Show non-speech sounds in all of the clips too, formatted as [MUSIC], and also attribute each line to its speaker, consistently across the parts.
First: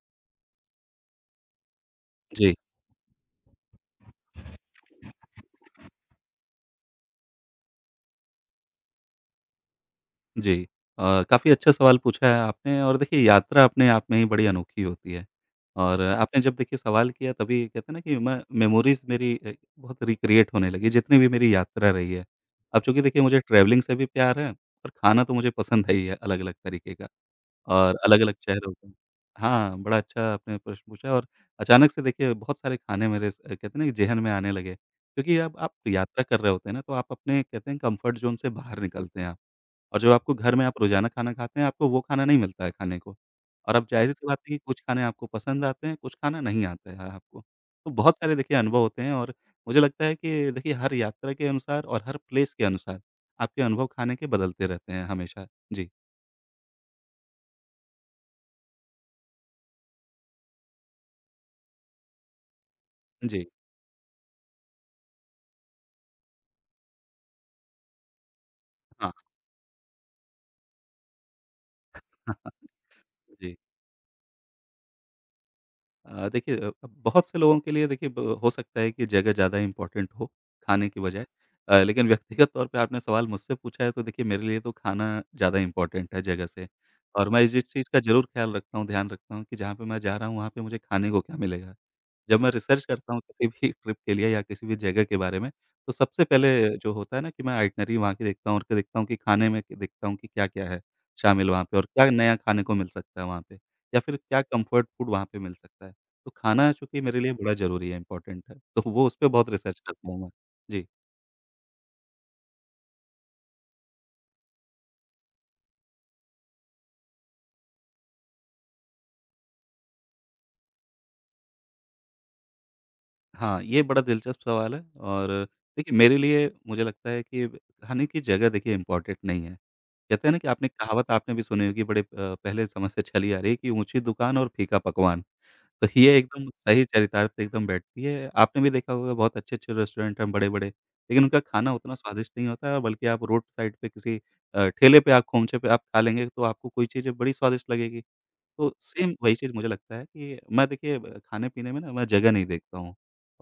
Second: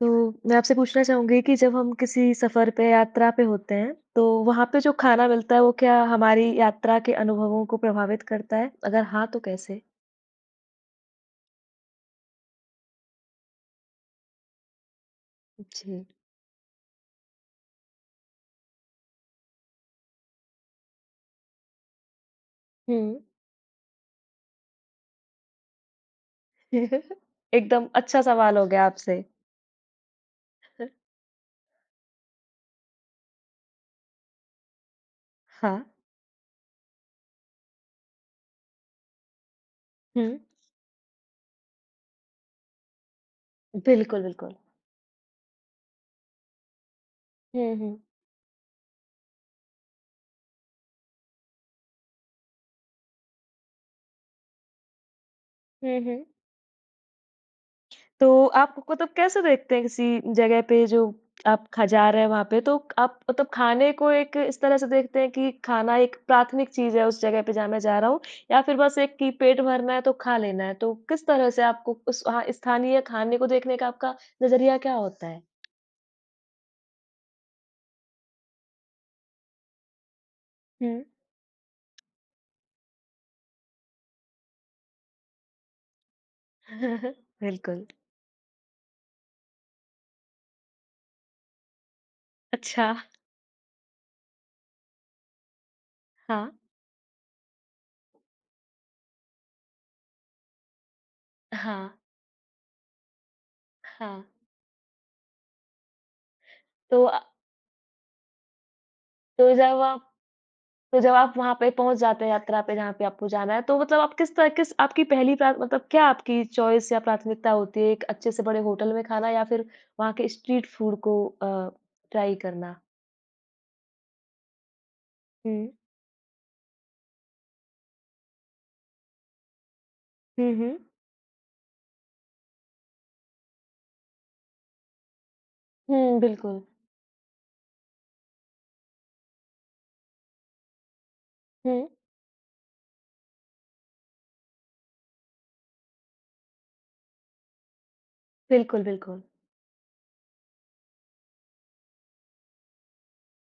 Speaker 1: तो मैं आपसे पूछना चाहूँगी कि जब हम किसी
Speaker 2: जी,
Speaker 1: सफ़र पे, यात्रा पे होते हैं, तो वहाँ पे जो खाना मिलता है, वो क्या हमारी यात्रा के अनुभवों को प्रभावित करता है? अगर हाँ, तो कैसे?
Speaker 2: जी। काफ़ी अच्छा सवाल पूछा है आपने और देखिए यात्रा अपने आप में ही बड़ी अनोखी होती है और
Speaker 1: जी।
Speaker 2: आपने जब देखिए सवाल किया तभी कहते हैं ना कि मैं मेमोरीज़ मेरी बहुत रिक्रिएट होने लगी जितनी भी मेरी यात्रा रही है। अब
Speaker 1: हुँ।
Speaker 2: चूँकि देखिए मुझे ट्रैवलिंग से भी प्यार है और खाना तो मुझे पसंद है ही है अलग-अलग तरीके का
Speaker 1: [LAUGHS] एकदम
Speaker 2: और
Speaker 1: अच्छा
Speaker 2: अलग-अलग
Speaker 1: सवाल हो
Speaker 2: शहरों
Speaker 1: गया
Speaker 2: का।
Speaker 1: आपसे।
Speaker 2: हाँ, बड़ा अच्छा आपने प्रश्न पूछा और अचानक से देखिए बहुत सारे खाने मेरे स कहते हैं ना कि ज़ेहन में आने लगे, क्योंकि अब आप
Speaker 1: हाँ।
Speaker 2: यात्रा कर रहे होते हैं ना, तो आप अपने कहते हैं कम्फ़र्ट ज़ोन से बाहर निकलते हैं आप। और जो
Speaker 1: हुँ।
Speaker 2: आपको घर में आप रोज़ाना खाना खाते हैं, आपको वो खाना नहीं मिलता है खाने को। और अब
Speaker 1: बिल्कुल,
Speaker 2: ज़ाहिर-सी बात है
Speaker 1: बिल्कुल।
Speaker 2: कि कुछ खाने आपको पसंद आते हैं, कुछ खाना नहीं आता है आपको।
Speaker 1: हुँ,
Speaker 2: तो
Speaker 1: हुँ।
Speaker 2: बहुत सारे देखिए अनुभव होते हैं और मुझे लगता है कि देखिए हर यात्रा के अनुसार और हर प्लेस के अनुसार आपके अनुभव खाने के बदलते रहते हैं हमेशा। जी,
Speaker 1: हुँ, हुँ। तो आप मतलब कैसे देखते हैं किसी जगह पे जो आप खा जा रहे हैं वहाँ पे तो आप
Speaker 2: जी।
Speaker 1: मतलब खाने को एक इस तरह से देखते हैं कि खाना एक प्राथमिक चीज़ है उस जगह पे जहाँ मैं जा रहा हूँ या फिर बस
Speaker 2: हाँ।
Speaker 1: एक कि पेट भरना है तो खा लेना है तो किस तरह से आपको
Speaker 2: [LAUGHS]
Speaker 1: स्थानीय खाने को
Speaker 2: जी।
Speaker 1: देखने का आपका नज़रिया क्या होता है?
Speaker 2: देखिए अब बहुत से लोगों के लिए देखिए ब हो सकता है कि जगह ज़्यादा इम्पोर्टेंट हो, खाने
Speaker 1: हुँ।
Speaker 2: की बजाय। लेकिन व्यक्तिगत तौर पे आपने सवाल मुझसे पूछा है तो देखिए मेरे लिए तो खाना ज़्यादा इम्पोर्टेंट है जगह से।
Speaker 1: [LAUGHS]
Speaker 2: और मैं इस जिस
Speaker 1: बिल्कुल।
Speaker 2: चीज़ का ज़रूर ख़्याल रखता हूँ, ध्यान रखता हूँ कि जहाँ पे मैं जा रहा हूँ वहाँ पे मुझे खाने को क्या मिलेगा। जब मैं रिसर्च
Speaker 1: अच्छा,
Speaker 2: करता हूँ किसी भी ट्रिप के लिए या किसी भी जगह के बारे में, तो सबसे
Speaker 1: हाँ।
Speaker 2: पहले जो होता है ना कि मैं आइटनरी वहाँ की देखता हूँ और के देखता हूँ कि खाने में के देखता हूँ कि क्या-क्या है शामिल वहाँ पे और
Speaker 1: हाँ,
Speaker 2: क्या नया खाने को मिल सकता है वहाँ पे या फिर
Speaker 1: हाँ।
Speaker 2: क्या कम्फर्ट फूड वहाँ पे मिल सकता है। तो खाना चूँकि
Speaker 1: तो अ,
Speaker 2: मेरे लिए बड़ा ज़रूरी है, इम्पोर्टेंट है, तो वो उस पे बहुत
Speaker 1: तो जब
Speaker 2: रिसर्च
Speaker 1: आप
Speaker 2: करता हूँ मैं। जी।
Speaker 1: तो जब आप वहाँ पे पहुँच जाते हैं यात्रा पे जहाँ पे आपको जाना है, तो मतलब आप किस तरह किस आपकी पहली प्रा मतलब क्या आपकी चॉइस या प्राथमिकता होती है, एक अच्छे से बड़े होटल में खाना या फिर वहाँ के स्ट्रीट फूड को ट्राई करना?
Speaker 2: हाँ, ये बड़ा दिलचस्प सवाल है और
Speaker 1: हुँ।
Speaker 2: देखिए मेरे लिए मुझे लगता है कि खाने की जगह देखिए इम्पोर्टेंट नहीं है। कहते हैं ना कि
Speaker 1: हुँ,
Speaker 2: आपने
Speaker 1: हुँ।
Speaker 2: कहावत आपने भी सुनी होगी बड़े पहले समय से चली आ रही है कि ऊँची दुकान और फीका पकवान। तो ये
Speaker 1: हुँ,
Speaker 2: एकदम
Speaker 1: बिल्कुल।
Speaker 2: सही चरितार्थ एकदम बैठती है। आपने भी देखा होगा बहुत अच्छे-अच्छे रेस्टोरेंट हैं बड़े-बड़े, लेकिन उनका खाना
Speaker 1: हुँ।
Speaker 2: उतना स्वादिष्ट नहीं होता है बल्कि आप रोड साइड पे किसी ठेले पे आप खोमचे पे आप खा लेंगे तो आपको कोई चीज़ें बड़ी स्वादिष्ट लगेगी। तो
Speaker 1: बिल्कुल,
Speaker 2: सेम
Speaker 1: बिल्कुल।
Speaker 2: वही चीज़ मुझे लगता है कि मैं देखिए ब खाने-पीने में ना मैं जगह नहीं देखता हूँ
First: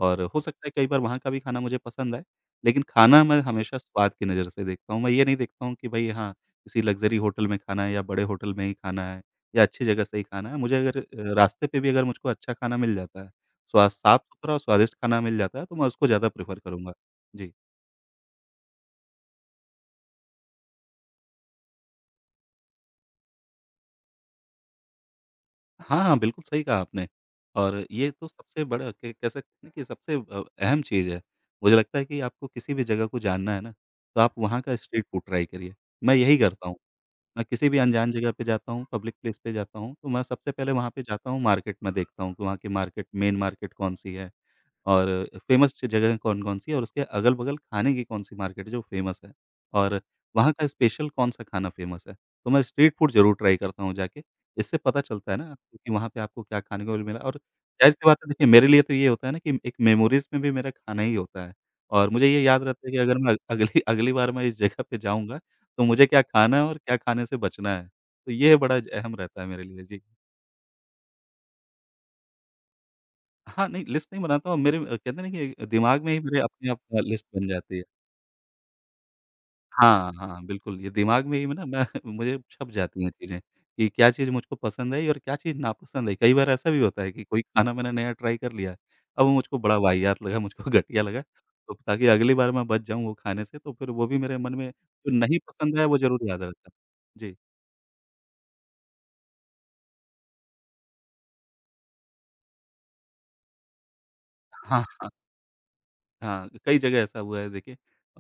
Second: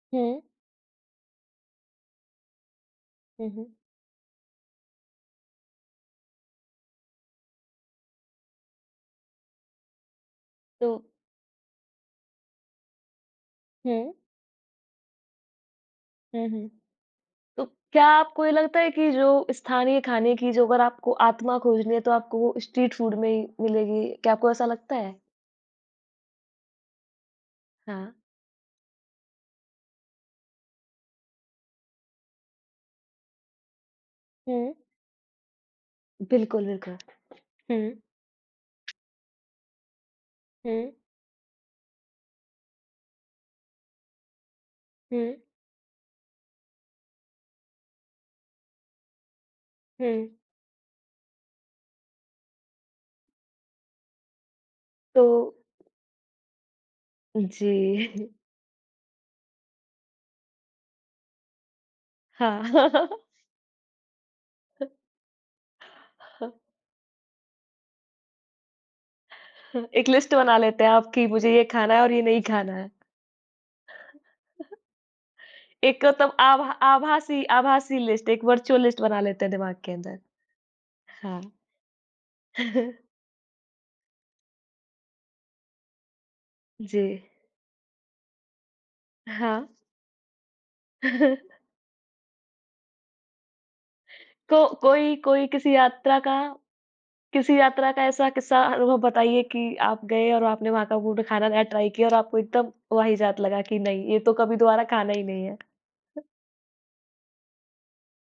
Speaker 2: और
Speaker 1: हुँ।
Speaker 2: हो सकता है कई बार वहाँ का भी खाना मुझे पसंद आए, लेकिन खाना मैं
Speaker 1: हुँ, हुँ।
Speaker 2: हमेशा स्वाद की नज़र से देखता हूँ। मैं ये नहीं देखता हूँ कि भई हाँ, किसी लग्ज़री होटल में खाना है या बड़े होटल में ही खाना है या अच्छी जगह से ही खाना है। मुझे
Speaker 1: तो
Speaker 2: अगर रास्ते पे भी अगर मुझको अच्छा खाना मिल जाता है, स्वा
Speaker 1: हुँ।
Speaker 2: साफ-सुथरा और स्वादिष्ट खाना मिल जाता है, तो मैं उसको ज़्यादा
Speaker 1: हुँ,
Speaker 2: प्रेफ़र
Speaker 1: हुँ।
Speaker 2: करूँगा। जी।
Speaker 1: तो क्या आपको ये लगता है कि जो स्थानीय खाने की जो अगर आपको आत्मा खोजनी है, तो आपको वो स्ट्रीट फूड में ही मिलेगी? क्या आपको ऐसा लगता है?
Speaker 2: हाँ, हाँ, बिल्कुल सही कहा आपने और ये
Speaker 1: हाँ।
Speaker 2: तो सबसे बड़ा क कह सकते हैं कि सबसे अहम चीज़ है। मुझे लगता है कि आपको किसी भी जगह को जानना है ना, तो आप वहाँ
Speaker 1: हुँ।
Speaker 2: का स्ट्रीट फूड ट्राई करिए। मैं यही
Speaker 1: बिल्कुल,
Speaker 2: करता हूँ,
Speaker 1: बिल्कुल।
Speaker 2: मैं किसी भी
Speaker 1: हुँ।
Speaker 2: अनजान जगह पे जाता हूँ, पब्लिक प्लेस पे जाता हूँ, तो मैं सबसे पहले वहाँ
Speaker 1: हुँ,
Speaker 2: पे जाता हूँ, मार्केट में देखता हूँ कि वहाँ की मार्केट मेन मार्केट कौन-सी है? और
Speaker 1: हुँ,
Speaker 2: फ़ेमस ज जगह कौन-कौन सी है और उसके अगल-बगल खाने की कौन-सी मार्केट है जो फ़ेमस है? और
Speaker 1: हुँ।
Speaker 2: वहाँ का स्पेशल कौन-सा खाना फ़ेमस है? तो मैं स्ट्रीट फूड ज़रूर ट्राई करता हूँ जाके। इससे पता
Speaker 1: तो
Speaker 2: चलता है ना कि वहाँ पे आपको क्या खाने को मिला और
Speaker 1: जी,
Speaker 2: ज़ाहिर-सी बात है देखिए मेरे लिए तो ये होता है ना कि एक मेमोरीज़ में भी मेरा खाना ही होता है। और मुझे ये याद
Speaker 1: [LAUGHS]
Speaker 2: रहता है कि
Speaker 1: हाँ।
Speaker 2: अगर मैं अगली अगली बार मैं इस जगह पे जाऊँगा तो मुझे क्या खाना है और
Speaker 1: [LAUGHS]
Speaker 2: क्या खाने से बचना है। तो ये बड़ा ज अहम रहता है मेरे लिए। जी।
Speaker 1: एक लिस्ट बना लेते हैं आप कि मुझे ये खाना है और ये नहीं खाना है।
Speaker 2: हाँ, नहीं लिस्ट नहीं बनाता हूँ मेरे कहते हैं ना कि दिमाग
Speaker 1: एक
Speaker 2: में ही
Speaker 1: मतलब
Speaker 2: मेरे
Speaker 1: आभा
Speaker 2: अपने आप लिस्ट
Speaker 1: आभासी
Speaker 2: बन जाती है।
Speaker 1: आभासी लिस्ट, एक वर्चुअल लिस्ट बना लेते हैं दिमाग के
Speaker 2: हाँ,
Speaker 1: अंदर।
Speaker 2: हाँ, बिल्कुल, ये दिमाग में
Speaker 1: हाँ।
Speaker 2: ही ना मैं [LAUGHS] मुझे छप जाती
Speaker 1: [LAUGHS]
Speaker 2: हैं चीज़ें, कि क्या चीज़ मुझको पसंद आई और क्या चीज़ नापसंद आई। कई बार ऐसा भी
Speaker 1: जी,
Speaker 2: होता है कि कोई खाना मैंने नया ट्राई कर लिया, अब वो मुझको
Speaker 1: हाँ।
Speaker 2: बड़ा वाहियात लगा, मुझको [LAUGHS] घटिया लगा,
Speaker 1: [LAUGHS]
Speaker 2: तो ताकि अगली बार मैं बच जाऊँ वो खाने से, तो फिर वो भी मेरे मन
Speaker 1: तो
Speaker 2: में जो
Speaker 1: कोई
Speaker 2: नहीं
Speaker 1: कोई
Speaker 2: पसंद आया, वो ज़रूर याद रहता है। जी।
Speaker 1: किसी यात्रा का ऐसा किस्सा अनुभव बताइए कि आप गए और आपने वहाँ का फूड खाना नया ट्राई किया और आपको एकदम वाहियात लगा कि नहीं, ये तो कभी दोबारा
Speaker 2: हाँ,
Speaker 1: खाना ही नहीं है?
Speaker 2: हाँ, कई जगह ऐसा हुआ है देखिए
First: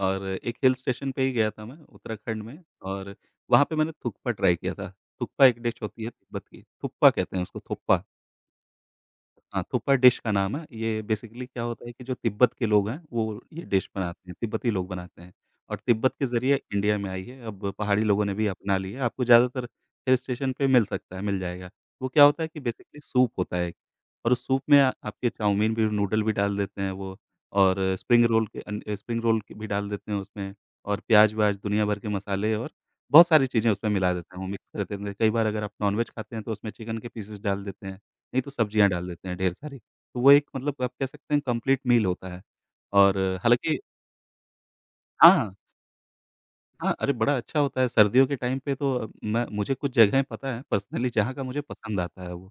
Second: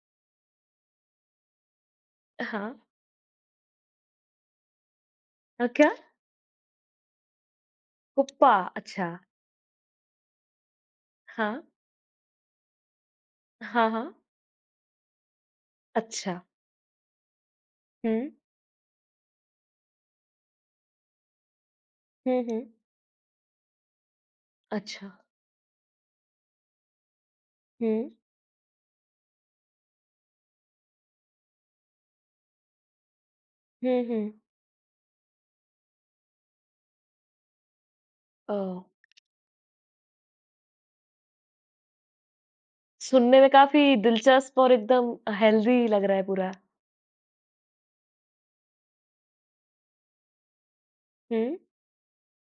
Speaker 2: और एक हिल स्टेशन पे ही गया था मैं, उत्तराखंड
Speaker 1: हाँ।
Speaker 2: में और वहाँ पे मैंने थुक्पा ट्राई किया था। थुक्पा एक
Speaker 1: अ,
Speaker 2: डिश
Speaker 1: क्या?
Speaker 2: होती है तिब्बत की, थुप्पा कहते हैं उसको, थुप्पा।
Speaker 1: कुप्पा, अच्छा।
Speaker 2: हाँ, थुक्पा डिश का नाम है। ये बेसिकली
Speaker 1: हाँ,
Speaker 2: क्या होता है कि जो तिब्बत के लोग हैं, वो ये
Speaker 1: हाँ,
Speaker 2: डिश
Speaker 1: हाँ।
Speaker 2: बनाते हैं, तिब्बती लोग बनाते हैं और तिब्बत के
Speaker 1: अच्छा।
Speaker 2: ज़रिए इंडिया में आई है। अब पहाड़ी लोगों
Speaker 1: हुँ,
Speaker 2: ने भी अपना ली है। आपको ज़्यादातर हिल स्टेशन पे मिल सकता है, मिल जाएगा। वो क्या
Speaker 1: हुँ,
Speaker 2: होता है
Speaker 1: हुँ।
Speaker 2: कि बेसिकली सूप होता है एक और उस सूप में आ
Speaker 1: अच्छा।
Speaker 2: आपके चाउमीन भी, नूडल भी डाल देते हैं वो और
Speaker 1: हुँ,
Speaker 2: स्प्रिंग रोल के भी डाल देते हैं उसमें और प्याज़-व्याज़, दुनिया भर के मसाले और बहुत सारी चीज़ें उसमें
Speaker 1: हुँ,
Speaker 2: मिला
Speaker 1: हुँ।
Speaker 2: देते हैं, वो मिक्स कर देते हैं। कई बार अगर आप नॉन-वेज खाते हैं, तो उसमें चिकन के पीसेज़ डाल देते हैं। नहीं तो
Speaker 1: ओह!
Speaker 2: सब्जियाँ डाल देते हैं ढेर सारी। तो वो एक मतलब आप कह सकते हैं कंप्लीट मील होता है और
Speaker 1: सुनने में
Speaker 2: हालाँकि।
Speaker 1: काफ़ी दिलचस्प और एकदम
Speaker 2: हाँ,
Speaker 1: हेल्दी लग रहा है पूरा।
Speaker 2: हाँ, अरे बड़ा अच्छा होता है सर्दियों के टाइम पे तो मैं मुझे कुछ जगहें पता है पर्सनली जहाँ का
Speaker 1: हुँ,
Speaker 2: मुझे पसंद आता है वो।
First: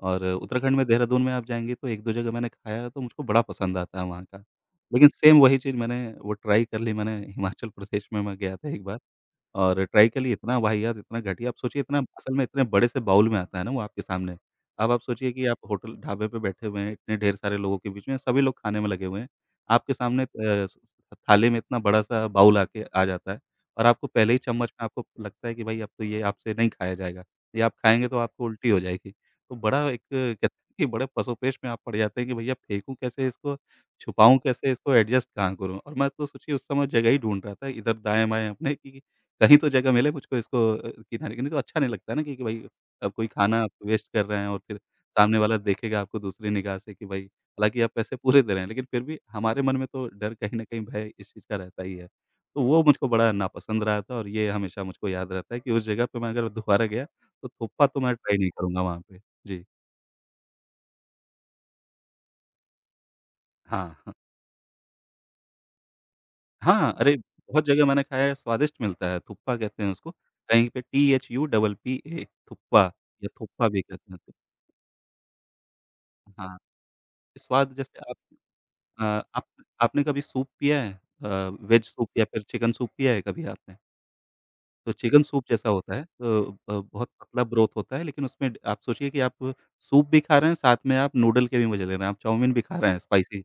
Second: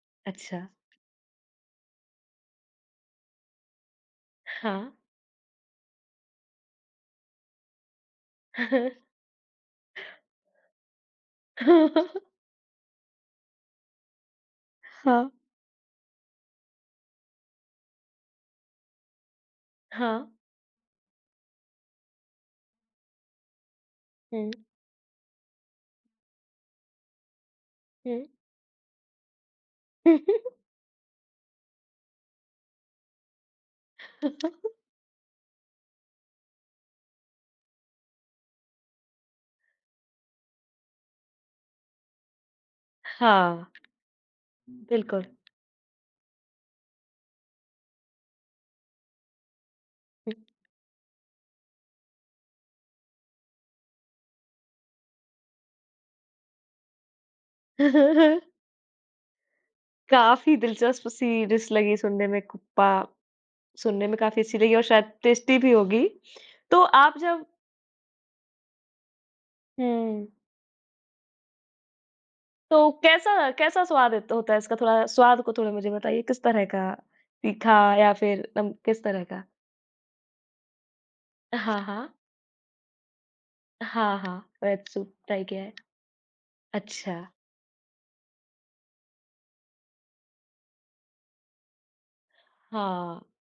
Speaker 2: और
Speaker 1: अच्छा।
Speaker 2: उत्तराखंड में देहरादून में आप जाएँगे तो 1-2 जगह मैंने खाया है तो मुझको बड़ा पसंद आता है वहाँ का।
Speaker 1: हाँ।
Speaker 2: लेकिन सेम वही चीज़ मैंने वो ट्राई कर ली मैंने हिमाचल प्रदेश में मैं गया था एक बार।
Speaker 1: [LAUGHS]
Speaker 2: और ट्राई के लिए इतना वाहियात, इतना घटिया आप सोचिए इतना असल में इतने बड़े से बाउल में आता है ना वो आपके सामने। अब आप
Speaker 1: हाँ,
Speaker 2: सोचिए कि आप होटल ढाबे पे बैठे हुए हैं, इतने ढेर सारे लोगों के बीच में, सभी लोग खाने में लगे हुए हैं। आपके
Speaker 1: हाँ।
Speaker 2: सामने स स- थाली में इतना बड़ा-सा बाउल आके आ जाता है और आपको पहले ही
Speaker 1: हुँ,
Speaker 2: चम्मच में आपको लगता है कि भाई अब तो ये आपसे नहीं खाया जाएगा। ये आप खाएँगे तो
Speaker 1: हुँ।
Speaker 2: आपको उल्टी हो जाएगी। तो बड़ा एक कहते हैं कि बड़े पसोपेश में आप पड़ जाते हैं कि भैया फेंकूँ कैसे इसको, छुपाऊँ
Speaker 1: [LAUGHS]
Speaker 2: कैसे इसको, एडजस्ट कहाँ करूँ? और मैं तो सोचिए उस समय जगह ही ढूँढ रहा था इधर दाएँ-बाएँ अपने कि कहीं तो जगह मिले मुझको इसको किनारे नहीं तो अच्छा नहीं लगता है ना कि भाई अब कोई खाना
Speaker 1: हाँ,
Speaker 2: आप वेस्ट कर रहे हैं और फिर
Speaker 1: बिल्कुल।
Speaker 2: सामने वाला देखेगा आपको दूसरी निगाह से कि भाई हालाँकि आप पैसे पूरे दे रहे हैं, लेकिन फिर भी हमारे मन में तो डर कहीं न कहीं भय इस चीज़ का रहता ही है। तो वो मुझको बड़ा नापसंद रहा था और ये हमेशा मुझको याद रहता है कि उस जगह पे मैं अगर दोबारा गया तो थोपा तो मैं ट्राई
Speaker 1: [LAUGHS]
Speaker 2: नहीं करूँगा वहाँ पे। जी।
Speaker 1: काफ़ी दिलचस्प सी डिश लगी सुनने में, कुप्पा
Speaker 2: हाँ,
Speaker 1: सुनने
Speaker 2: हाँ।
Speaker 1: में काफ़ी अच्छी लगी और शायद टेस्टी भी होगी। तो
Speaker 2: हाँ, अरे
Speaker 1: आप जब
Speaker 2: बहुत जगह मैंने खाया है, स्वादिष्ट मिलता है, थुप्पा कहते हैं उसको।
Speaker 1: हुँ।
Speaker 2: कहीं पे Thuppa थुप्पा
Speaker 1: तो
Speaker 2: या
Speaker 1: कैसा
Speaker 2: थोप्पा
Speaker 1: कैसा
Speaker 2: भी कहते
Speaker 1: स्वाद है
Speaker 2: हैं।
Speaker 1: होता है इसका? थोड़ा स्वाद को थोड़ा मुझे बताइए किस
Speaker 2: हाँ।
Speaker 1: तरह का?
Speaker 2: स्वाद
Speaker 1: तीखा
Speaker 2: जैसे
Speaker 1: या
Speaker 2: आप
Speaker 1: फिर नम किस
Speaker 2: अ,
Speaker 1: तरह का?
Speaker 2: आप आपने कभी सूप पिया है?
Speaker 1: हाँ,
Speaker 2: वेज सूप
Speaker 1: हाँ।
Speaker 2: या फिर चिकन सूप पिया है कभी आपने?
Speaker 1: हाँ, हाँ। रेड
Speaker 2: तो
Speaker 1: सूप
Speaker 2: चिकन
Speaker 1: ट्राई
Speaker 2: सूप
Speaker 1: किया
Speaker 2: जैसा
Speaker 1: है।
Speaker 2: होता है तो बहुत
Speaker 1: अच्छा।
Speaker 2: पतला ब्रोथ होता है, लेकिन उसमें आप सोचिए कि आप सूप भी खा रहे हैं, साथ में आप नूडल के भी मज़े ले रहे हैं, आप चाउमीन भी खा रहे हैं
Speaker 1: हाँ,
Speaker 2: स्पाइसी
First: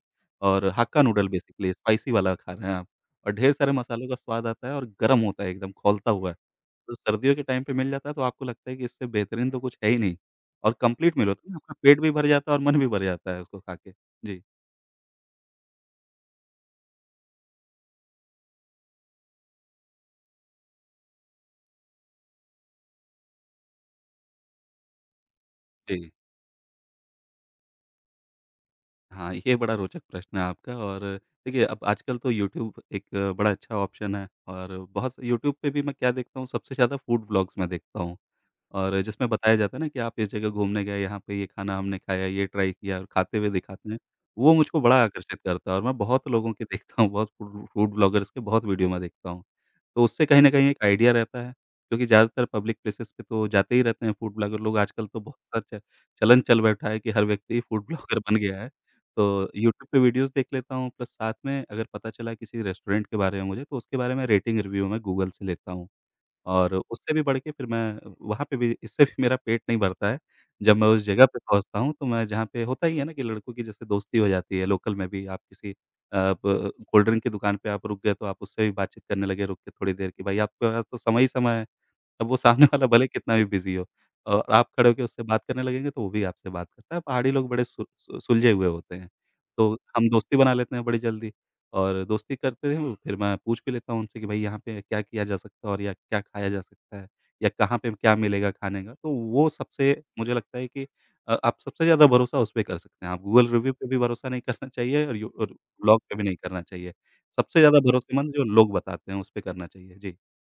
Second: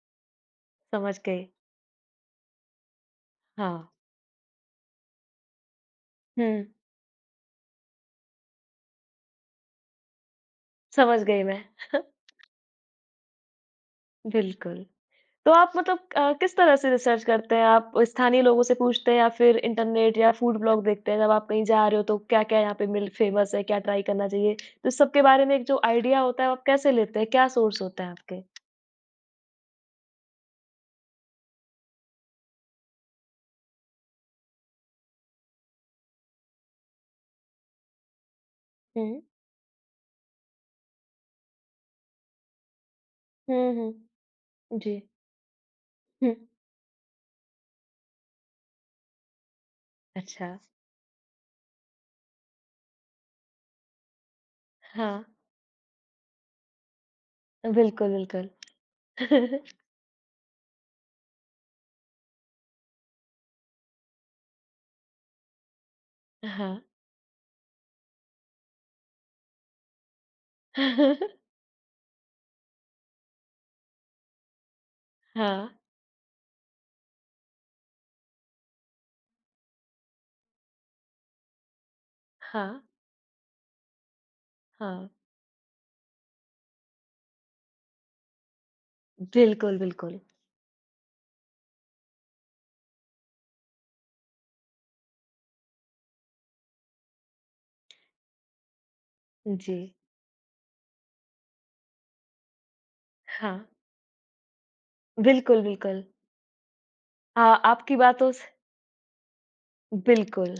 Speaker 2: और हक्का
Speaker 1: समझ
Speaker 2: नूडल
Speaker 1: गई।
Speaker 2: बेसिकली स्पाइसी वाला खा रहे हैं आप, और ढेर सारे
Speaker 1: हाँ।
Speaker 2: मसालों का स्वाद आता है और गर्म होता है एकदम खौलता हुआ।
Speaker 1: हुँ,
Speaker 2: तो सर्दियों के टाइम पे मिल जाता है तो आपको लगता है कि इससे बेहतरीन तो कुछ है ही नहीं, और कंप्लीट
Speaker 1: समझ
Speaker 2: मील होता
Speaker 1: गई
Speaker 2: है ना,
Speaker 1: मैं।
Speaker 2: आपका पेट भी
Speaker 1: [LAUGHS]
Speaker 2: भर जाता है और मन भी भर जाता है उसको खा के। जी,
Speaker 1: बिल्कुल। तो आप मतलब किस तरह से रिसर्च करते हैं? आप स्थानीय लोगों से पूछते हैं या फिर इंटरनेट या फूड ब्लॉग देखते हैं? जब आप कहीं जा रहे हो तो क्या-क्या यहाँ पे मिल फेमस है? क्या ट्राई करना चाहिए? तो इस सब के बारे में एक जो
Speaker 2: जी।
Speaker 1: आइडिया होता है, वो आप कैसे लेते हैं? क्या सोर्स होता है आपके?
Speaker 2: हाँ, ये बड़ा रोचक प्रश्न है आपका। और देखिए अब आजकल तो यूट्यूब एक बड़ा अच्छा ऑप्शन है, और बहुत से यूट्यूब पे भी मैं क्या देखता हूँ, सबसे ज़्यादा फूड व्लॉग्स मैं देखता हूँ। और
Speaker 1: हुँ।
Speaker 2: जिसमें बताया जाता है ना कि आप इस जगह घूमने गए, यहाँ पे ये खाना हमने खाया, ये ट्राई किया और खाते हुए
Speaker 1: हुँ,
Speaker 2: दिखाते
Speaker 1: हुँ।
Speaker 2: हैं, वो मुझको
Speaker 1: जी।
Speaker 2: बड़ा आकर्षित करता है, और मैं बहुत
Speaker 1: हुँ।
Speaker 2: लोगों के [LAUGHS] देखता हूँ, बहुत फूड फूड ब्लॉगर्स के बहुत वीडियो मैं देखता हूँ। तो उससे कहीं
Speaker 1: अच्छा।
Speaker 2: न कहीं एक आइडिया रहता है, क्योंकि ज़्यादातर पब्लिक प्लेसेस पे तो जाते ही रहते हैं फूड ब्लॉगर लोग। आजकल तो
Speaker 1: हाँ,
Speaker 2: बहुत सा च चलन चल बैठा है कि हर व्यक्ति फूड [LAUGHS]
Speaker 1: बिल्कुल,
Speaker 2: ब्लॉगर बन
Speaker 1: बिल्कुल।
Speaker 2: गया है। तो
Speaker 1: [LAUGHS]
Speaker 2: यूट्यूब पे वीडियोज़ देख लेता हूँ, प्लस साथ में अगर पता चला किसी रेस्टोरेंट के बारे में मुझे, तो उसके बारे में रेटिंग रिव्यू मैं गूगल से लेता हूँ। और
Speaker 1: हाँ।
Speaker 2: उससे भी बढ़ के फिर मैं वहाँ पे भी, इससे भी मेरा पेट नहीं भरता है। जब मैं उस जगह पे
Speaker 1: [LAUGHS]
Speaker 2: पहुँचता हूँ, तो मैं जहाँ पे होता ही है ना कि लड़कों की जैसे दोस्ती हो जाती है, लोकल में भी आप
Speaker 1: हाँ,
Speaker 2: किसी अ, ब कोल्ड ड्रिंक की दुकान पे आप रुक गए, तो आप उससे भी बातचीत करने लगे रुक के थोड़ी देर कि भाई आपके पास तो समय ही समय है। अब वो सामने
Speaker 1: हाँ,
Speaker 2: वाला भले कितना भी बिज़ी हो, और आप खड़े होके
Speaker 1: हाँ।
Speaker 2: उससे बात करने लगेंगे तो वो भी आपसे बात करता है। पहाड़ी लोग बड़े सु सु सुलझे हुए होते हैं,
Speaker 1: बिल्कुल,
Speaker 2: तो हम
Speaker 1: बिल्कुल।
Speaker 2: दोस्ती बना लेते हैं बड़ी जल्दी, और दोस्ती करते हैं फिर मैं पूछ भी लेता हूँ उनसे कि भाई यहाँ पे क्या किया जा सकता है, और या क्या खाया जा सकता है, या कहाँ पे क्या मिलेगा खाने का? तो वो
Speaker 1: जी।
Speaker 2: सबसे, मुझे लगता है कि आप सबसे ज़्यादा भरोसा उस पे कर सकते हैं। आप गूगल
Speaker 1: हाँ,
Speaker 2: रिव्यू पे भी भरोसा नहीं करना चाहिए, और यू और
Speaker 1: बिल्कुल,
Speaker 2: ब्लॉग
Speaker 1: बिल्कुल।
Speaker 2: पे भी नहीं करना चाहिए।
Speaker 1: अ,
Speaker 2: सबसे ज़्यादा
Speaker 1: आपकी बातों
Speaker 2: भरोसेमंद
Speaker 1: से
Speaker 2: जो लोग बताते हैं उस पे करना चाहिए। जी।
Speaker 1: बिल्कुल।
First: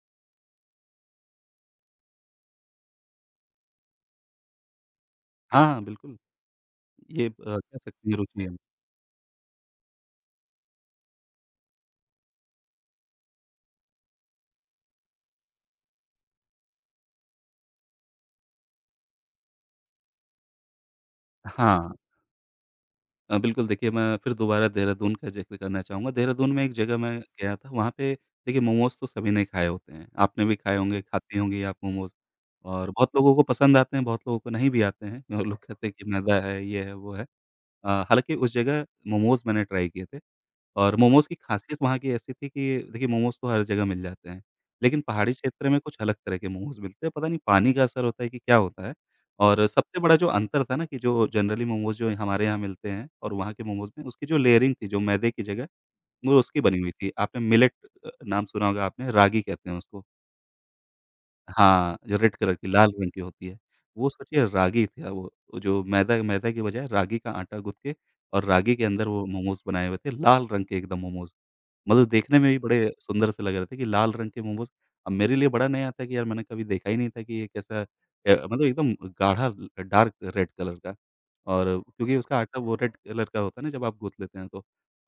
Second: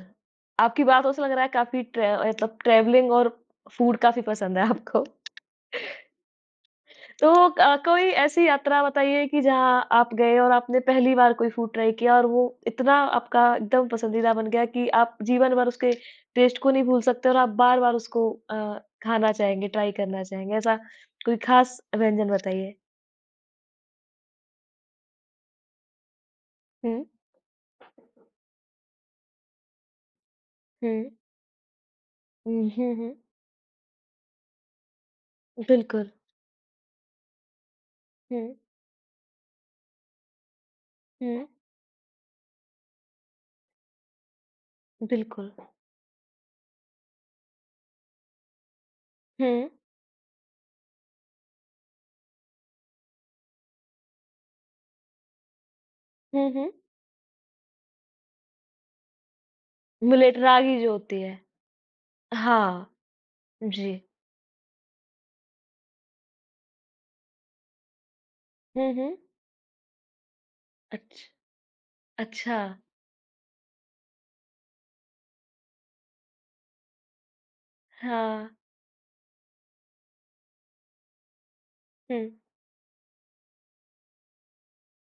Speaker 1: आपकी बातों से लग रहा है काफ़ी ट्रैवलिंग और फूड काफ़ी पसंद है आपको।
Speaker 2: हाँ, हाँ,
Speaker 1: [LAUGHS]
Speaker 2: बिल्कुल। ये
Speaker 1: तो
Speaker 2: कह
Speaker 1: कोई
Speaker 2: सकते हैं रुचि
Speaker 1: ऐसी
Speaker 2: है।
Speaker 1: यात्रा बताइए कि जहाँ आप गए और आपने पहली बार कोई फूड ट्राई किया और वो इतना आपका एकदम पसंदीदा बन गया कि आप जीवन भर उसके टेस्ट को नहीं भूल सकते और आप बार-बार उसको खाना चाहेंगे, ट्राई करना चाहेंगे। ऐसा कोई खास
Speaker 2: हाँ,
Speaker 1: व्यंजन बताइए?
Speaker 2: बिल्कुल देखिए मैं फिर दोबारा देहरादून का ज़िक्र करना चाहूँगा। देहरादून में एक जगह
Speaker 1: हुँ,
Speaker 2: मैं गया था वहाँ पे। देखिए मोमोज़ तो सभी ने खाए होते हैं। आपने भी खाए
Speaker 1: हुँ।
Speaker 2: होंगे, खाती होंगी आप मोमोज़,
Speaker 1: हुँ,
Speaker 2: और
Speaker 1: हुँ, हुँ।
Speaker 2: बहुत लोगों को पसंद आते हैं, बहुत लोगों को नहीं भी आते हैं। और लोग कहते हैं कि
Speaker 1: बिल्कुल।
Speaker 2: मैदा है, ये है, वो है। हालाँकि उस
Speaker 1: हुँ,
Speaker 2: जगह मोमोज़ मैंने ट्राई किए थे। और मोमोज़ की
Speaker 1: हुँ।
Speaker 2: ख़ासियत वहाँ की ऐसी थी कि देखिए मोमोज़ तो हर जगह मिल जाते हैं, लेकिन पहाड़ी
Speaker 1: बिल्कुल।
Speaker 2: क्षेत्र में कुछ अलग तरह के मोमोज़ मिलते हैं, पता नहीं पानी का असर होता है कि क्या होता है? और
Speaker 1: हुँ,
Speaker 2: सबसे बड़ा जो अंतर था ना कि जो जनरली मोमोज़ जो हमारे यहाँ मिलते हैं और वहाँ के मोमोज़ में उसकी जो लेयरिंग थी, जो मैदे की जगह वो
Speaker 1: हुँ,
Speaker 2: उसकी
Speaker 1: हुँ।
Speaker 2: बनी हुई थी। आपने मिलेट नाम सुना होगा आपने, रागी कहते हैं उसको।
Speaker 1: मिलेट रागी जो होती है।
Speaker 2: हाँ, जो रेड कलर की,
Speaker 1: हाँ,
Speaker 2: लाल रंग की होती है,
Speaker 1: जी।
Speaker 2: वो सोचिए रागी था वो। वो जो मैदा मैदा की बजाय रागी का आटा गूँथ के और रागी के
Speaker 1: हुँ,
Speaker 2: अंदर
Speaker 1: हुँ।
Speaker 2: वो मोमोज़ बनाए हुए थे, लाल रंग के एकदम
Speaker 1: अच्छ
Speaker 2: मोमोज़। मतलब देखने में
Speaker 1: अच्छा।
Speaker 2: भी बड़े सुंदर से लग रहे थे कि लाल रंग के मोमोज़। अब मेरे लिए बड़ा नया था कि यार मैंने कभी देखा ही नहीं था कि ये कैसा
Speaker 1: हाँ।
Speaker 2: मतलब एकदम गाढ़ा ल डार्क रेड कलर का, और क्योंकि
Speaker 1: हुँ,
Speaker 2: उसका आटा वो रेड कलर का होता है ना जब आप गूँथ लेते हैं तो।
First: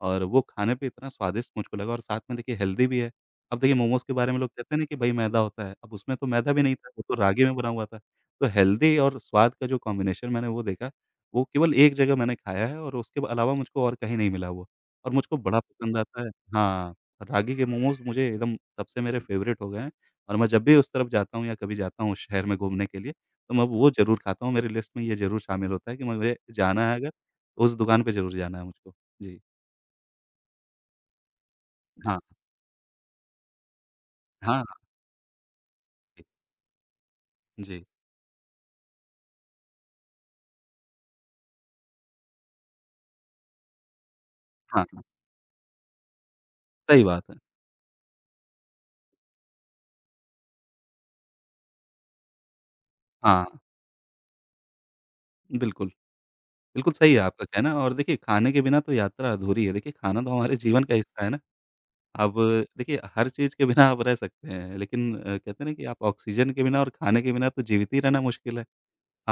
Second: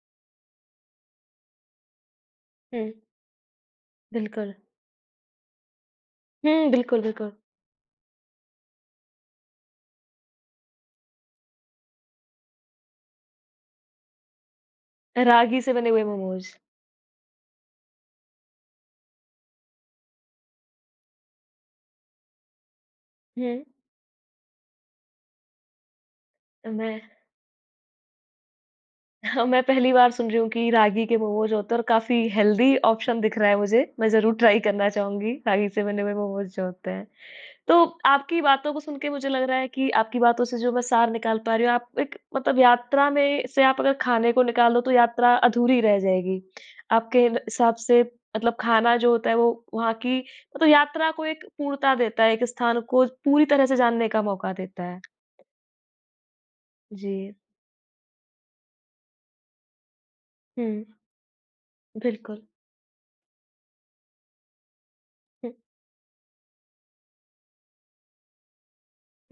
Speaker 2: और वो खाने पे इतना स्वादिष्ट मुझको लगा, और साथ में देखिए हेल्दी
Speaker 1: हुँ।
Speaker 2: भी है। अब देखिए मोमोज़ के बारे में लोग
Speaker 1: बिल्कुल।
Speaker 2: कहते हैं ना कि भई मैदा होता है, अब उसमें तो मैदा भी
Speaker 1: हुँ,
Speaker 2: नहीं था,
Speaker 1: बिल्कुल,
Speaker 2: वो तो
Speaker 1: बिल्कुल।
Speaker 2: रागी में बना हुआ था। तो हेल्दी और स्वाद का जो कॉम्बिनेशन मैंने वो देखा, वो केवल एक जगह मैंने खाया है और उसके अलावा मुझको और कहीं नहीं मिला वो। और मुझको बड़ा
Speaker 1: रागी से बने
Speaker 2: पसंद
Speaker 1: हुए
Speaker 2: आता है
Speaker 1: मोमोज़।
Speaker 2: हाँ, रागी के मोमोज़ मुझे एकदम तब से मेरे फ़ेवरेट हो गए हैं। और मैं जब भी उस तरफ जाता हूँ या कभी जाता हूँ उस शहर में घूमने के लिए, तो
Speaker 1: हुँ,
Speaker 2: मैं वो ज़रूर खाता हूँ, मेरी लिस्ट में ये ज़रूर शामिल होता है कि मुझे जाना है
Speaker 1: मैं
Speaker 2: अगर, तो उस दुकान पे ज़रूर जाना है मुझको।
Speaker 1: [LAUGHS]
Speaker 2: जी,
Speaker 1: हाँ, मैं पहली बार सुन रही हूँ कि रागी के मोमोज़ होते हैं और काफ़ी
Speaker 2: हाँ,
Speaker 1: हेल्दी ऑप्शन दिख रहा है मुझे। मैं ज़रूर
Speaker 2: हाँ,
Speaker 1: ट्राई
Speaker 2: हाँ,
Speaker 1: करना चाहूँगी, रागी से बने हुए
Speaker 2: जी।
Speaker 1: मोमोज़ जो होते हैं। तो
Speaker 2: जी,
Speaker 1: आपकी बातों को सुन के मुझे लग रहा है कि आपकी बातों से जो मैं सार निकाल पा रही हूँ, आप एक मतलब यात्रा में से आप अगर खाने को निकालो
Speaker 2: हाँ,
Speaker 1: तो
Speaker 2: हाँ,
Speaker 1: यात्रा अधूरी रह जाएगी।
Speaker 2: सही बात
Speaker 1: आपके न
Speaker 2: है।
Speaker 1: हिसाब से मतलब खाना जो होता है वो वहाँ की मतलब यात्रा को एक पूर्णता देता है, एक स्थान को पूरी
Speaker 2: हाँ।
Speaker 1: तरह से जानने का मौका देता है।
Speaker 2: बिल्कुल, बिल्कुल सही है
Speaker 1: जी,
Speaker 2: आपका कहना, और देखिए खाने के बिना तो यात्रा अधूरी है। देखिए खाना तो हमारे जीवन
Speaker 1: हुँ,
Speaker 2: का हिस्सा है ना। अब
Speaker 1: बिल्कुल।
Speaker 2: देखिए हर चीज़ के बिना आप रह सकते हैं, लेकिन
Speaker 1: हुँ,
Speaker 2: कहते हैं ना कि आप ऑक्सीजन के बिना और खाने के बिना तो जीवित ही रहना मुश्किल है।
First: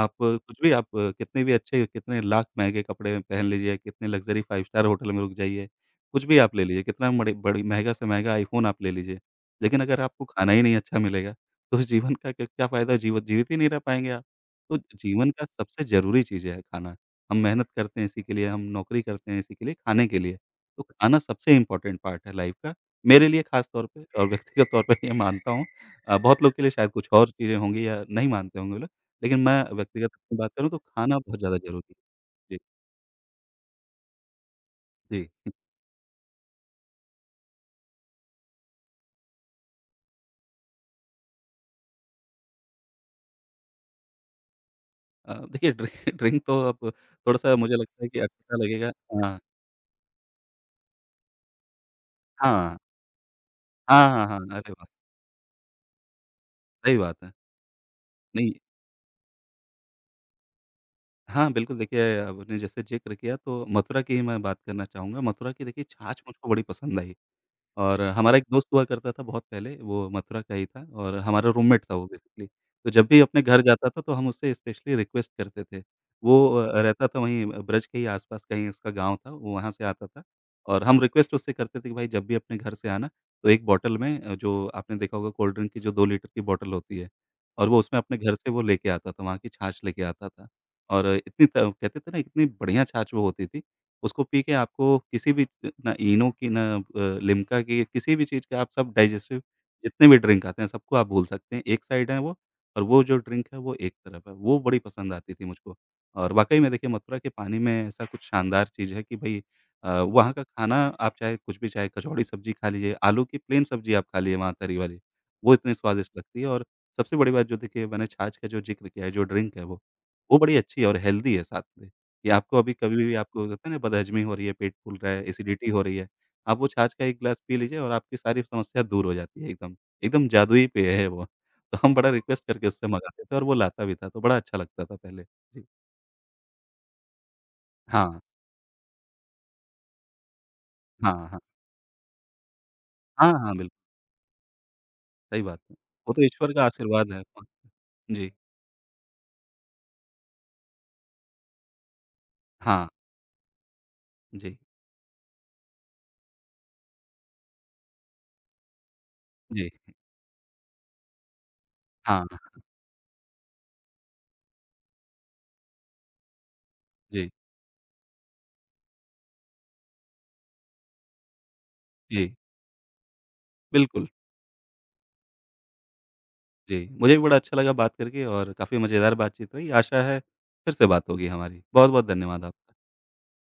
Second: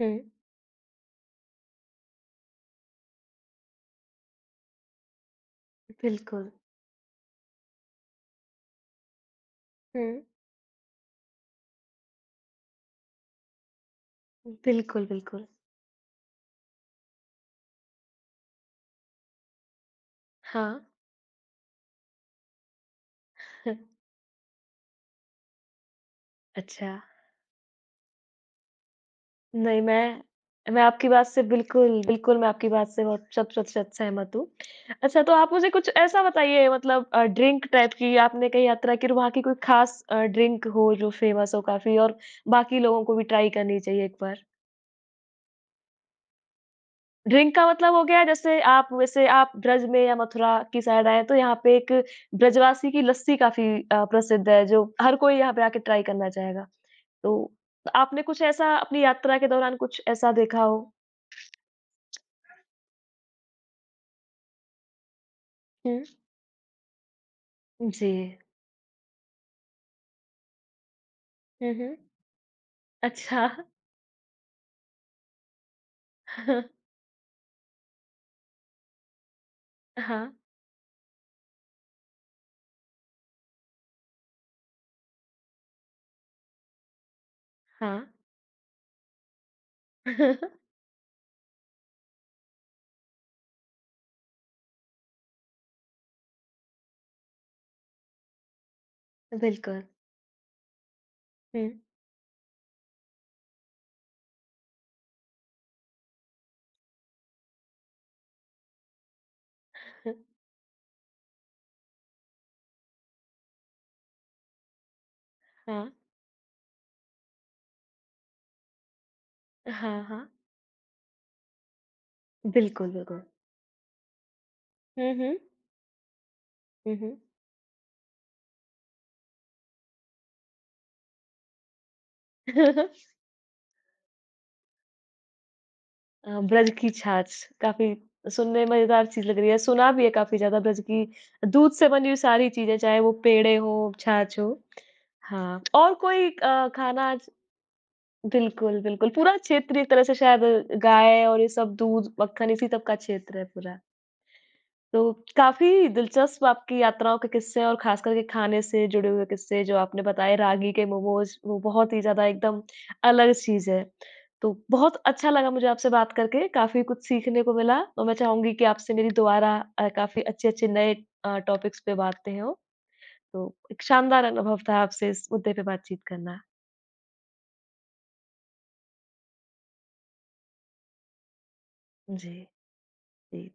Speaker 1: हुँ,
Speaker 2: कुछ भी, आप कितने भी अच्छे, कितने लाख महँगे कपड़े पहन लीजिए, कितने लग्ज़री फाइव स्टार होटल में रुक जाइए, कुछ भी
Speaker 1: बिल्कुल,
Speaker 2: आप ले लीजिए, कितना मड़ी बड़ी महँगा से महँगा आईफ़ोन आप ले लीजिए, लेकिन अगर
Speaker 1: हुँ,
Speaker 2: आपको खाना ही नहीं अच्छा मिलेगा, तो उस जीवन का क्या क्या फ़ायदा, जीवित ही नहीं रह पाएँगे आप। तो
Speaker 1: बिल्कुल,
Speaker 2: जीवन का
Speaker 1: बिल्कुल।
Speaker 2: सबसे ज़रूरी चीज़ है खाना। हम मेहनत करते हैं इसी के लिए, हम नौकरी करते हैं इसी के लिए, खाने के लिए।
Speaker 1: हाँ,
Speaker 2: तो खाना सबसे इम्पोर्टेंट पार्ट है लाइफ़ का, मेरे लिए ख़ास तौर पे
Speaker 1: [LAUGHS]
Speaker 2: और व्यक्तिगत तौर पे ये मानता हूँ। बहुत लोग के लिए
Speaker 1: अच्छा,
Speaker 2: शायद कुछ और चीज़ें होंगी या नहीं मानते होंगे लोग। लेकिन मैं
Speaker 1: नहीं
Speaker 2: व्यक्तिगत अपनी बात करूँ
Speaker 1: मैं
Speaker 2: तो
Speaker 1: मैं आपकी
Speaker 2: खाना
Speaker 1: बात
Speaker 2: बहुत
Speaker 1: से
Speaker 2: ज़्यादा ज़रूरी
Speaker 1: बिल्कुल, बिल्कुल मैं
Speaker 2: है। जी,
Speaker 1: आपकी बात से बहुत शत प्रतिशत सहमत हूँ। अच्छा
Speaker 2: जी।
Speaker 1: तो आप मुझे कुछ ऐसा बताइए मतलब ड्रिंक टाइप की आपने कहीं यात्रा की और वहाँ की कोई ख़ास ड्रिंक हो जो फ़ेमस हो काफ़ी और बाकी लोगों को भी ट्राई करनी चाहिए एक बार?
Speaker 2: देखिए ड्रिंक [LAUGHS] ड्रिंक तो अब
Speaker 1: ड्रिंक
Speaker 2: थोड़ा-सा
Speaker 1: का
Speaker 2: मुझे
Speaker 1: मतलब हो
Speaker 2: लगता है कि
Speaker 1: गया
Speaker 2: अच्छा
Speaker 1: जैसे आप
Speaker 2: लगेगा।
Speaker 1: वैसे
Speaker 2: हाँ।
Speaker 1: आप ब्रज में या मथुरा की साइड आएँ तो यहाँ पे एक
Speaker 2: हाँ।
Speaker 1: ब्रजवासी की लस्सी काफ़ी
Speaker 2: हाँ, हाँ, हाँ।
Speaker 1: प्रसिद्ध है
Speaker 2: अरे
Speaker 1: जो
Speaker 2: वाह!
Speaker 1: हर कोई यहाँ पे आके ट्राई करना चाहेगा।
Speaker 2: सही बात है।
Speaker 1: तो आपने कुछ
Speaker 2: नहीं,
Speaker 1: ऐसा अपनी यात्रा के दौरान कुछ ऐसा देखा हो?
Speaker 2: हाँ, बिल्कुल देखिए आपने जैसे ज़िक्र किया तो मथुरा की ही मैं बात करना चाहूँगा। मथुरा की देखिए
Speaker 1: हुँ।
Speaker 2: छाछ मुझको बड़ी पसंद आई। और
Speaker 1: जी।
Speaker 2: हमारा एक दोस्त हुआ करता था बहुत पहले, वो मथुरा का ही था, और हमारा
Speaker 1: हुँ,
Speaker 2: रूममेट था
Speaker 1: हुँ।
Speaker 2: वो बेसिकली। तो जब भी अपने
Speaker 1: अच्छा।
Speaker 2: घर जाता था तो हम उससे स्पेशली रिक्वेस्ट करते थे। वो
Speaker 1: [LAUGHS]
Speaker 2: रहता था वहीं ब्रज के ही आस-पास कहीं उसका गाँव था, वो वहाँ से आता था।
Speaker 1: हाँ,
Speaker 2: और हम रिक्वेस्ट उससे करते थे कि भाई जब भी अपने घर से आना तो एक बॉटल में, जो आपने देखा होगा कोल्ड ड्रिंक की जो 2 लीटर की बॉटल होती है, और वो
Speaker 1: हाँ।
Speaker 2: उसमें अपने घर से वो लेके आता था, वहाँ की छाछ लेके आता था।
Speaker 1: [LAUGHS]
Speaker 2: और इतनी त कहते थे ना, इतनी बढ़िया छाछ वो होती थी, उसको पी के आपको किसी भी, ना इनो की, ना लिम्का की, किसी भी चीज़ का, आप सब डाइजेस्टिव
Speaker 1: बिल्कुल।
Speaker 2: जितने भी ड्रिंक आते हैं सबको आप भूल सकते हैं।
Speaker 1: हुँ,
Speaker 2: एक साइड है वो, और वो जो ड्रिंक है वो एक तरफ है। वो बड़ी पसंद आती थी मुझको, और वाक़ई में देखिए मथुरा के पानी में ऐसा कुछ शानदार चीज़ है कि भई
Speaker 1: हुँ।
Speaker 2: वहाँ का खाना, आप चाहे कुछ भी, चाहे कचौड़ी सब्ज़ी खा लीजिए, आलू की प्लेन सब्ज़ी आप खा लीजिए वहाँ तरी वाली, वो इतनी
Speaker 1: हाँ।
Speaker 2: स्वादिष्ट लगती है। और सबसे बड़ी बात, जो देखिए मैंने छाछ का जो ज़िक्र किया है, जो ड्रिंक है
Speaker 1: हाँ, हाँ।
Speaker 2: वो बड़ी अच्छी है और हेल्दी है साथ में। या आपको अभी
Speaker 1: बिल्कुल,
Speaker 2: कभी भी
Speaker 1: बिल्कुल।
Speaker 2: आपको होता है ना बदहज़मी हो रही है, पेट फूल
Speaker 1: हुँ,
Speaker 2: रहा है,
Speaker 1: हुँ।
Speaker 2: एसिडिटी हो रही है, आप वो छाछ
Speaker 1: हुँ,
Speaker 2: का
Speaker 1: हुँ।
Speaker 2: 1 ग्लास पी लीजिए और आपकी सारी समस्या दूर हो जाती है एकदम। एकदम जादुई पेय है वो। तो हम बड़ा रिक्वेस्ट करके उससे
Speaker 1: [LAUGHS]
Speaker 2: मँगाते थे और वो लाता भी था, तो बड़ा अच्छा लगता था पहले। जी।
Speaker 1: ब्रज की छाछ काफ़ी
Speaker 2: हाँ,
Speaker 1: सुनने में मज़ेदार चीज़ लग रही है, सुना भी है काफ़ी ज़्यादा ब्रज
Speaker 2: हाँ, हाँ।
Speaker 1: की दूध से बनी हुई सारी चीज़ें, चाहे वो
Speaker 2: हाँ,
Speaker 1: पेड़े
Speaker 2: हाँ, बिल्कुल,
Speaker 1: हों, छाछ हो।
Speaker 2: सही
Speaker 1: हाँ,
Speaker 2: बात है।
Speaker 1: और
Speaker 2: वो तो
Speaker 1: कोई
Speaker 2: ईश्वर का
Speaker 1: खाना
Speaker 2: आशीर्वाद है।
Speaker 1: आज
Speaker 2: हाँ, जी।
Speaker 1: बिल्कुल, बिल्कुल पूरा क्षेत्र एक तरह से शायद गाय और ये सब दूध, मक्खन इसी सब
Speaker 2: हाँ,
Speaker 1: का क्षेत्र है पूरा।
Speaker 2: जी,
Speaker 1: तो काफ़ी दिलचस्प आपकी यात्राओं के किस्से और ख़ास करके खाने से जुड़े हुए किस्से
Speaker 2: जी।
Speaker 1: जो आपने बताए रागी के मोमोज़ वो बहुत ही ज़्यादा
Speaker 2: हाँ,
Speaker 1: एकदम अलग चीज़ है। तो बहुत अच्छा लगा मुझे आपसे बात करके, काफ़ी कुछ
Speaker 2: जी,
Speaker 1: सीखने को मिला और मैं चाहूँगी कि आपसे मेरी दोबारा काफ़ी अच्छे-अच्छे नए टॉपिक्स पे
Speaker 2: जी।
Speaker 1: बातें हों। तो एक
Speaker 2: बिल्कुल,
Speaker 1: शानदार अनुभव था आपसे इस मुद्दे पे बातचीत करना।
Speaker 2: जी। मुझे भी बड़ा अच्छा लगा बात करके और काफ़ी मज़ेदार बातचीत रही। आशा है फिर से बात होगी हमारी। बहुत-बहुत
Speaker 1: जी,
Speaker 2: धन्यवाद आपका।
Speaker 1: जी।